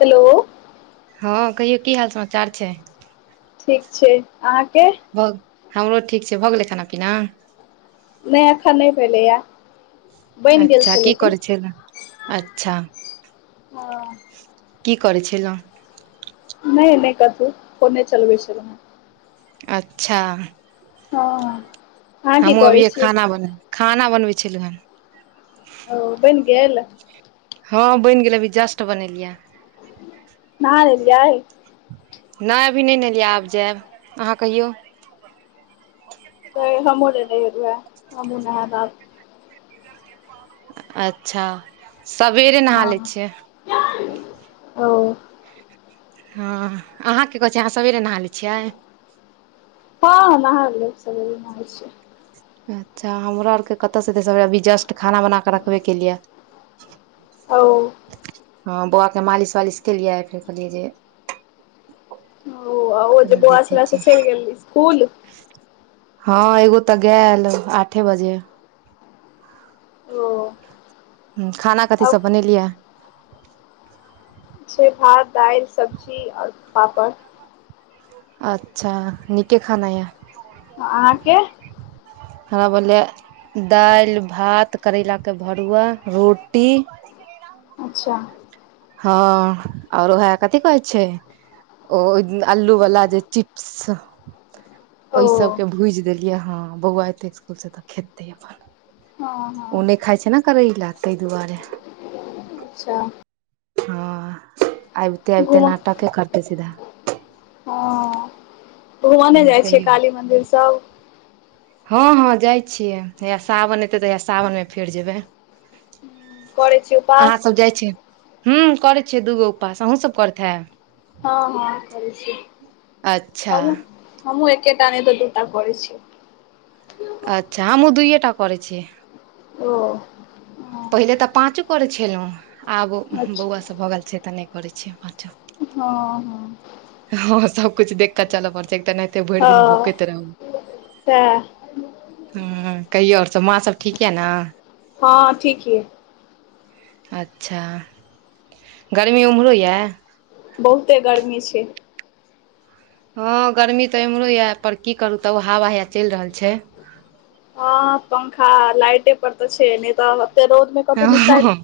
Hello हाँ कहियौ कि हाल समाचार छै। ठीक छै अहाँके भ हमरो ठीक छै, भऽ गेलै खाना पीना। नहि अखन नै भेलैया। बैन गेल अच्छा छै की लेकिन करै छलहुँ अच्छा हाँ। कि करै छेल‌ऊ। नहि-नहि कथु, फोने चलबै छलहुँ हैं। अच्छा हँ अहाँ की हमहुँ करै अभीए छियै खाना बने खाना बनबै छेलु हैं। ओ बैन गेल। हाँ बैन गेलै, अभी जस्ट बनेलियाँ नहा लेलियै। नाहि अभी नहि नेहेलियै आब जैब अहाँ कहियौ। तै हमूँहु नहि नहेलू हैं, हमहु नहैब आब। अँच्छा सवेरे नहा लै हँ छियै। ओ ह अहाँ कि करै छियै अहाँ सवेरे नहा लै छियै तऽ नहाइब लेब सबेरे नहाइ छियै अँच्छा हमरो आरके कतऽ सँ हेतै सबेरे अभी जस्ट खाना बना कऽ रखबे केलिये औ हँ बौआ के मालिश-वालिश केलियै फेर कहलियै जे ओ अ ओ जे कनि बौआ देखै छलै छियै से चलि गेल इसकूल। हँ एगो तऽ गैल आठे बजे ओ हुं खाना कथी अब सब बनेलियै छै भात दाइल सब्जी आर पापड़ अच्छा नीके खाना यै ह अहाँके हमर बनलैयै दाइल भात करैला के भरुआ रोटी अच्छा हँ ओर ओहे कथी कहै छै ओ इ अल्लू वाला जे चिप्स छ ओहि ओ सबके भुजि देलियै हँ बौआ एतै इसकूल सऽ तऽ खेतै अपन हँ ओ हँ नहि खाइ छै ने करैला ताहि दुआरे। अच्छा हँ आबिते-आबिते घुम नाटके करते सीधा। घुम नै ह जाए छियै कहियौ काली मंदिर सब हँ हँ जाइत छियै हैया सावन एतै तऽ हैया सावन मे फेर जेबैय। करै छी अहाँ उपास सब जाइ छी हुं करै छियै दूगो उपास अहुूँ सब करैत हेैब। हँ हँ करै छी। अच्छा हमहु एकेटा नहि तऽ दुटा करै छी अच्छा हमू दुएटा करै छी ओ पहिले तऽ पाँचु करैत छेलौ आब ओ अच्छा बौआसब भऽ गेल छै तऽ नहि करै छियै पाँचो। हँ हँ हँ सबकुछ देख कऽ चलऽ पड़ै छै एक तऽ एनाहिते भरि दिन हँ भूकैत रहू सएह ह कहियौ ओर सब माँसब ठीक यए न। हँ ठीक यै अच्छा गर्मी ओम्हरो येऽ बहुते गर्मी छैए हँ गर्मी तऽ एम्हरो येऽ पर की करू तब हवा हया चलि रहल छै हँ पंखा आ लाइटे पर तऽ छै नहि तऽ एते रौद मे हँ कतौ निकाइल हँ,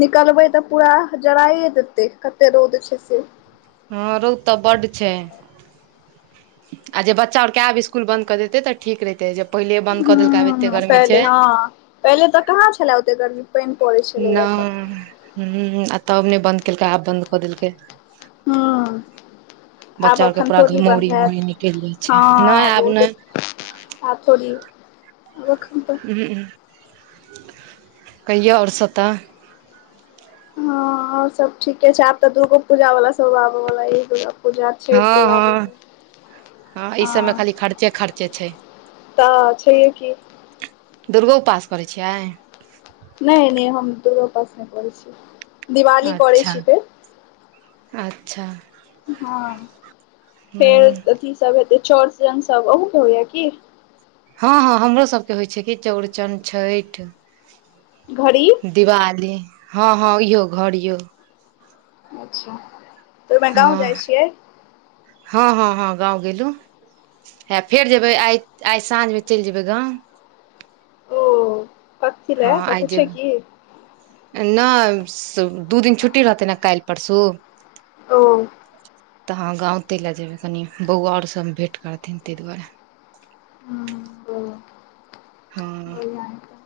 निकलबै तऽ पूरा जराइए देतै कते रौद छै से। हँ रौद तऽ बड्ड छै आ जे बच्चा ओर आब इसकूल बन्द कऽ देतै तऽ ठीक रहितै, जे पहिले बन्द कऽ देलका आब एते हम गर्मी छै पहिले हँ पहिले तऽ कहाँ छलै ओते गर्मी। पानि पड़ै छलैया तऽ नहि हुं हुं आ तब नहि बन्द केलकै आब बन्द कऽ देलकै। ह आब बच्चा आर के अखन पूरा थोड़ी घमौरी बन्द उमौरी हैत निकलि जाइ छै हँ नहि आब ओ तऽ आब थोड़ी आब एखन तऽ उहुं उहुं कहियौ और सब तऽ हां और सब ठीके छैय, आब तऽ दुर्गो पूजा वाला सब आबै वला ऐय दुर्गा पुजा छैय, हँ दिवाली हँ मे सब हँ ई सबमे हां खाली खर्चे खर्चे छै तऽ छैेये की दुर्गो उपास करैय छियै। नै नै हम दुर्गों उपास नहि करै छियै। अच्छा अच्छा हां फेर ह अथी सब हेतै, चौरचन सब अहुं के होइया की हां हां हमरो सबके होइ छै कि चौरचन छैठ घड़ी दिवाली हां हां इहो घड़ियों अच्छा तऽ ओहिमे गाँव हां जाइ छियै हां हां हां गाँव गेलू। हां फेर जेबै अच्छा आइ आइ साँझिमे चलि जेबै गाँव ओ कथी ले हां आइ कतहु छै की जेबै नै सु दू दिन छुट्टी रहतै नै काल्हि परसू ओ [unintelligible] तऽ अहाँ गाँव ते लए जेबै कनि बौआ और सभ भेँट करथिन तहि दुआरे हँ ओहि जान तैय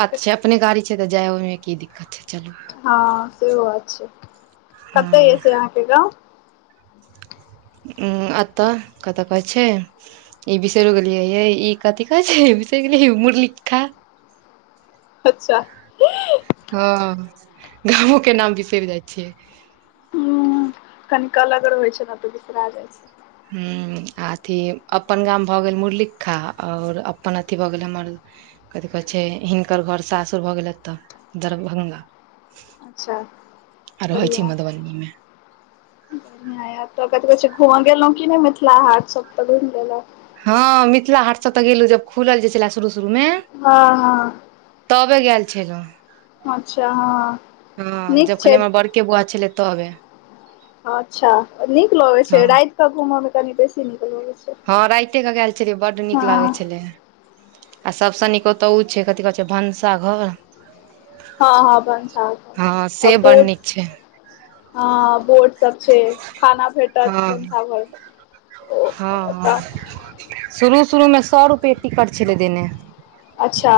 बात छैय, अपने गाड़ी छै तऽ जाय ओहिमे की दिक्कत छै, चलू हां सेहो बात छै, हँ कते ये से अहाँके गाँव हूॅं, एतय कतोका छैय। ई बिषर यो गेलिये य ई कथी कहै छै बिषरियो गेलियै मुरलिखा [inaudible] अच्छा हां गामो के नाम बिसरि जाइ छियै। कनि क अलगर होइ छै, ने तऽ बिसरा जाइ छैय। हूॅं, आ अथी अपन गाम भऽ गेल मुरलिक्खा और अपन अथी भऽ गेल हमर कथी कहै छै, हिनकर घर सासुर भऽ गेल एतऽ दरभंगा अच्छा आ रहैय छी बढ़िआँ मधुबनी मे बढ़िआँ तऽ कथी कहै छै, घुम गेलहुँ की नैय मिथिला हाट सब तऽ घुमि लेलक हां मिथिला हाट सब तऽ गेलु जब खुलल जे छले शुरू-शुरू मे हां हां। तबै गेल छलौ अच्छा हां नीक छैय। के बोआ छलै तबे अच्छा नीक लगे छै, हँ राति कऽ घूमऽ में कनी बेसी नीक लगे छै। हां राइते क गेल छलियै, बड्ड नीक हँ लागै छलै। आ सबसे नीक ओतयऽ ओ छैय, कथी कहैत छै भनसाघर हां हां हँ भनसाघर आ से बड़ बोट नीक छै हां बोट सब छैय, खाना भेटत हँ भनसाघर ओतय शुरू-शुरूमे सबके टिकट छलै दने, अच्छा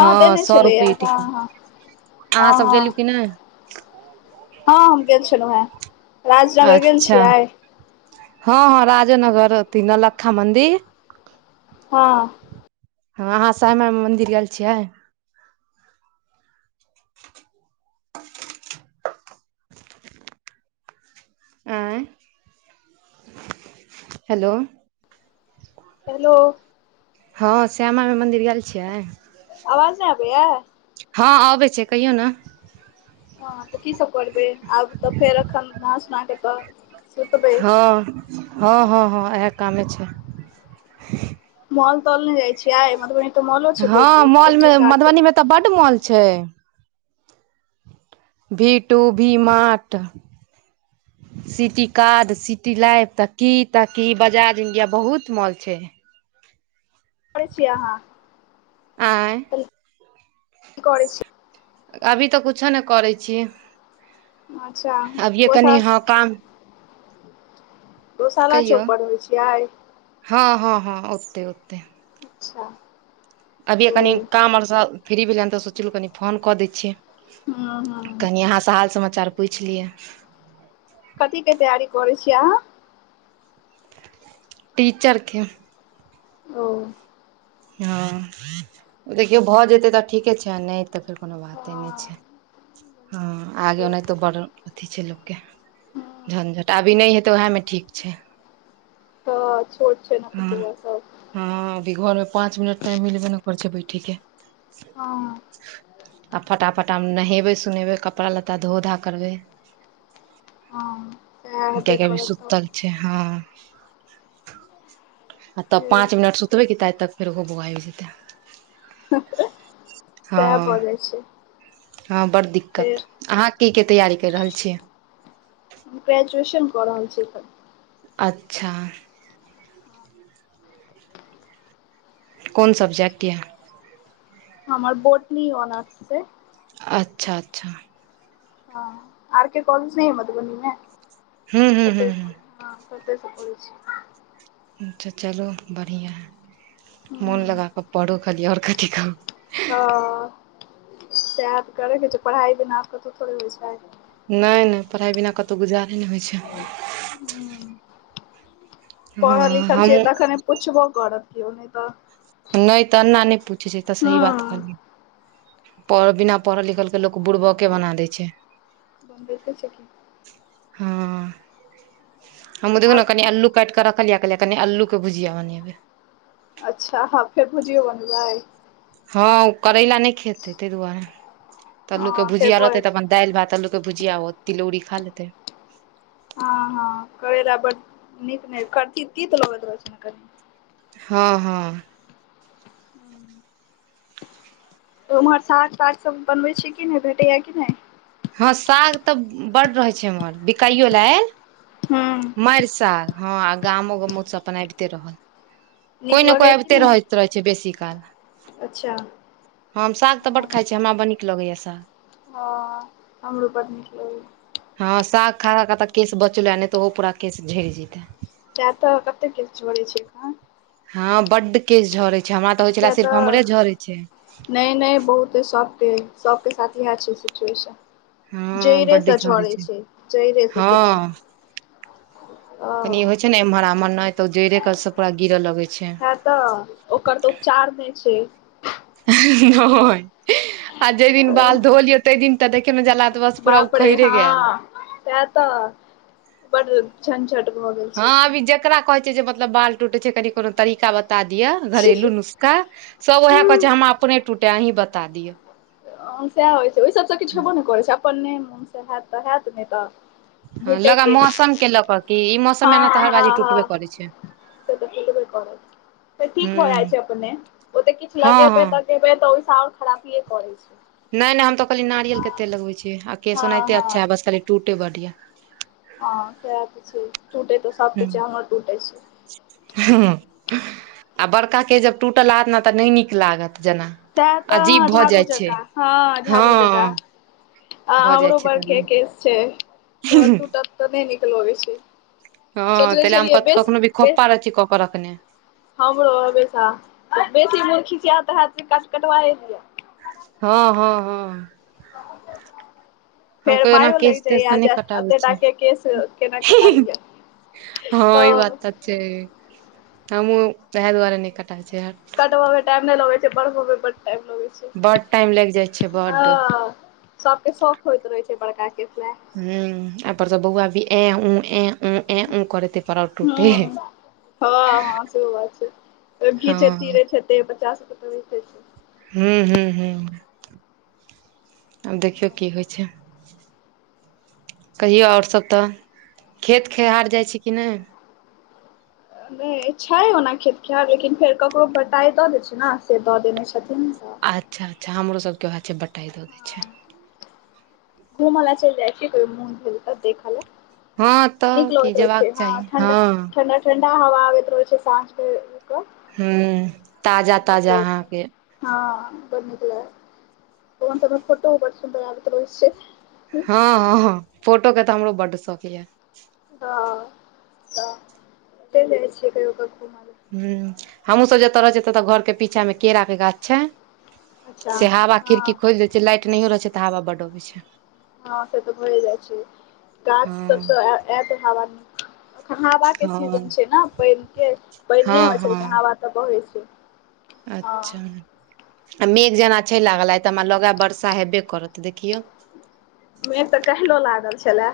हां देने छलैया सबके ई हँ टिकट हँ अहाँ हँ सब गेलु की नै हां हम गेल छलू हे। अच्छा हँ-हँ राजे नगर अथि नौल्खा मंन्दिर, हँ। अहाँ श्यमा मंन्दिर गेल छियै। [unintelligible] आँय हेलो। हेलो। हँ श्याना मा मन्दिंर गेल छियै। आवाज नै आबैया। हँ आबै छै कहियौ ना। ह त की सब करबे आब त फेर एखन नहा सुोना क त सुतबे। हँ-हँ-हँ-हँ एहै कामे छै। मॉल तॉल ने जाइ छि आइ मधुबनी त मलो छै बहुते सिटी कार सब, त बड मॉल छै। V two V mart. City cart, city life त की त की बजार इंडिया बहुत मॉल छैय। करै‌‌ छीये अहाँ। आँय। [inaudible] अभी त कुछो न करै छीय, अच्छा अभिये कनि पोसा हँ काम गोसाला कहियौ चौक पर रहै छी अयै। हँ- हँ -हँ ओते-ओते। अच्छा। अभिये ओ कनि काम आओरसँ फ्री भेलहें त सोचलहुँ कनि फोन क दै हूँ छियै। हूँ कनि अहाँसँ हाल समाचार पुइछ लियै। कथी कें तैयारी करै छीयै अहाँ। टीचर के। ओं। हँ देखियौ भ जेतै त ठीके छैन नय त फेर, कोनो बाते नै छै, हँ अगाँ ओना तो बड़ अथी छै लोक के, हँ झनझट अभी नय हेतैय ओहैमें ठीक छै। हँ छोट छै ना हँ बौआ सब। हँ अभी घरमें पाँच मिनट टाइम मिलबे नै करै छै बैठे के। हँ। आब फटाफटा मेँ नहेबे सोनेबे कपड़ा लत्ता धो-धा करबेय। हँ सेए हेतै कियाकि अभी करत त, सुतल हँ। तब फेर पाँच मिनट सुतबै कि तआइ तक फेर ओहौं बौआ आइब जेतैय। सेए भ हँ जाइ छै। हँ बड़ दिक्कत, फेर अहाँ की के तैयारी कैर रहल छियै। ग्रेजुएशन क रहल छी एखन। अच्छा। [inaudible] कोन सब्जेक्ट या। हमर बोटनी ओनर्श सै। अच्छा- अच्छा। हां आर के कॉलेज नै या मधुबनी मे हूँ हूँ हूँ ओतय हूँ से हां ओते से करै छी। अच्छा चलु बढ़ियाँ हय, मोन हूँ लगा कऽ पढु खाली और कथी कहु। हां साएह तऽ करैके छै, पढ़ाई बिना आब कतो थोड़े होय छै। नै-नै पढ़ाई बिना कतो गुजारे नै होय छै। हुं, हँ पढ़ल-लिखल छिये हमहूँ तखने पुछबो करत कियो नै तऽ नै तऽ अन्ना नै पूछै छै, इ तऽ सही बात हँ कहलियै। पढ़ बिना पढ़ल-लिखल के लोक बुरबक के बना दै छै, बनबैते छै कि हां। हमु देखु आब ने कनि अल्लू काट कऽ रखलियै, कहलियै कनि अल्लू के भुजिया बनेबै। अच्छा अहाँ फेर भुजियौ बनेबै। हां उ करैला नै खेतै तै दुआरे त अल्लू के हँ से भुजिया भऽ जाइ रहतै तऽ छै अपन दाएल, भात, अल्लू के भुजिया ओ तिलौरी खा लेतै। हां-हां करेला बड नीक नै कथी तीत लगैत रहै छै नै कनि। हां-हां। उम्हर साग-ताग सब बनबै छी कि नै भेटैया कि नै। हां साग तऽ बड रहे छै इमहर, बिकाइयो लऽ आएल। हुं। माएर साग हां आ गामो गमौत से अपन आएब ते रहल, नीक कोय नै लगैया कोय कि आबते नहि रहैत रहै छै बेसी काल। अच्छा। हम साग तऽ बड खाय छी, हमरा बड़ नीक लगैया साग। हां हमरो बड नीक लगैया। हां साग खा-खा के त केश बचलै नै तऽ उहो पूरा केश झैड़ जैते। साएह तऽ कते केस झड़ै छै एखन। हां बड केश झरै छै, हमरा तऽ होय छलाए सिर्फ हमरे झरै छै। नै-नै बहुते सबके, सबके साथ इहाए छै सिचुएशन। जैड़े से झड़ै छै, जैड़े से सीधा। हँ ओ कनि ई होय छै नै इम्हर आ उम्हर नै त ओ जैड़े के से पूरा गिरऽ लगै छै। है तऽ ओकर तऽ उपचार नै छै। नै आ जे दिन बाल धो लियौ तै दिन तऽ देखै मे जे लाग त बस पूरा उखैरे गेल। साएह त बड़ झनझट भ गेल। हां छै आब ई जेकरा कहै छै जे मतलब बाल टूटे छै कनि कुनू तरीका ब ता दियौ घरेलू नुस्खा सब उहाए कहै छै हमरा अपने टूटै अय अहीं बता दियौ। अ साएह होय छै, ओय सबसे किछ हेबो नै करै छै, अपने मोन से हैत तऽ हैत नै तऽ हां लगा झूठेके मौसम के लऽ कऽ की ई मौसम हँ मे एना तऽ हर हँ बारी टूटबे हँ करै छै। से तऽ टूटबे करत फेर ठीक भ जाय हूँ छै अपने, ओ ते किछ हँ हँ लगेबै त [unintelligible] से और खराबीये करै छै। नै-नै हम त खाली नारियल के हँ तेल लगबै छी आ केस ओना हँ एते अच्छा हँ या, बस खाली टूटै बड या। हां साएह ते छै, टूटै ते सबके छै, हमर टूटै छै। हूॅं आ बड़का के जब टूटा लागत ने तऽ नै नीक लागत जना। साएह त हां झाड़ू जकाॅं, हां झाड़ू हँ जकाॅं। आ भऽ जाइ हमरो छै बड़केे तनी केस छै तऽ टूटत तऽ नइ नीक लगै छै। हँ सोचने तइलै छलियै क बेस कखनो भी बेस खोपा रहय छी कऽ के रखने हमरो हमेशा बेसी मोन खिसिएत त हैत कि कट कटबाए लिअ हँ हँ हँ हम फेर कोइ ओना मायो केश लाइग जाइये तेश आ तऽ नहि कटाबै एते टाके छी केस केना कटा लिय हँ ई बात तऽ छै हमहूँ वएह दुआरे नइ कटाबै छि हट कटबै मे टाइम नइ लगै छै बढ़ब में बड टाइम लगै छै। बड टाइम लागि जाइ छै बड हॅं सबके शौख होइत रहै छै बड़का केस लय हूॅं एहिपर स बौआ भी ए ऊ ए ऊ ए ऊ करै तैं पर और टूटै हय हं हं सेहो बात छै हँ घीचैत तीरैत हेतै बच्चा सबके त हू हू हू आब देखियौ की होइ छै। कहियौ आओर सब तऽ खेत खेहार जाइ छी कि नइ नइ छै ओना खेत खेहार लेकिन फेर ककरो बटाइ दऽ दै छै ने से दऽ देने छथिन तऽ अच्छा अच्छा हमरो सबके वएह छै बटाइ दऽ दै छै। घुम लय चइल जाइ छियै कहियो मुन भेल त देख लय हँ तऽ नीक की लगैत रहइ छै जेबाक हँ चाही ठण्डा हँ ठण्डा ठंडा हवा आबैत रहै छै साँझ के हूँ ताजा ताजा अहाँके छै हँ बड नीक लग बौआ सबके फोटोओ बड़ सुन्दर आबैत रहै छै। हँ हँ हँ फोटो के तऽ हमरो बड शौख यऽ हॅं तऽ चइल जाइ छियै कहियो क घूम लय हूॅं हमहूँसब जतऽ रहै छियै तऽ घरके पीछा मे केरा के गाछ छै। अच्छा से हावा हँ खिड़की खोलि दै छियै लाइट नहियो रहै छै तऽ हवा बड अबै छै। हँ से तऽ भए जाय छै गाछ सब स हँ ए-एत हावा एखन हवाके हँ सीजन छै न पइनके पइन हँ नइ होइ छै हँ लेकिन हवा तऽ बहै छै हँ अच्छा आ मेघ जेना छै लागल आइ तऽ हमरा लगाइय वर्षा हेबे करत देखियौ मेघ तऽ काइलो लागल छलए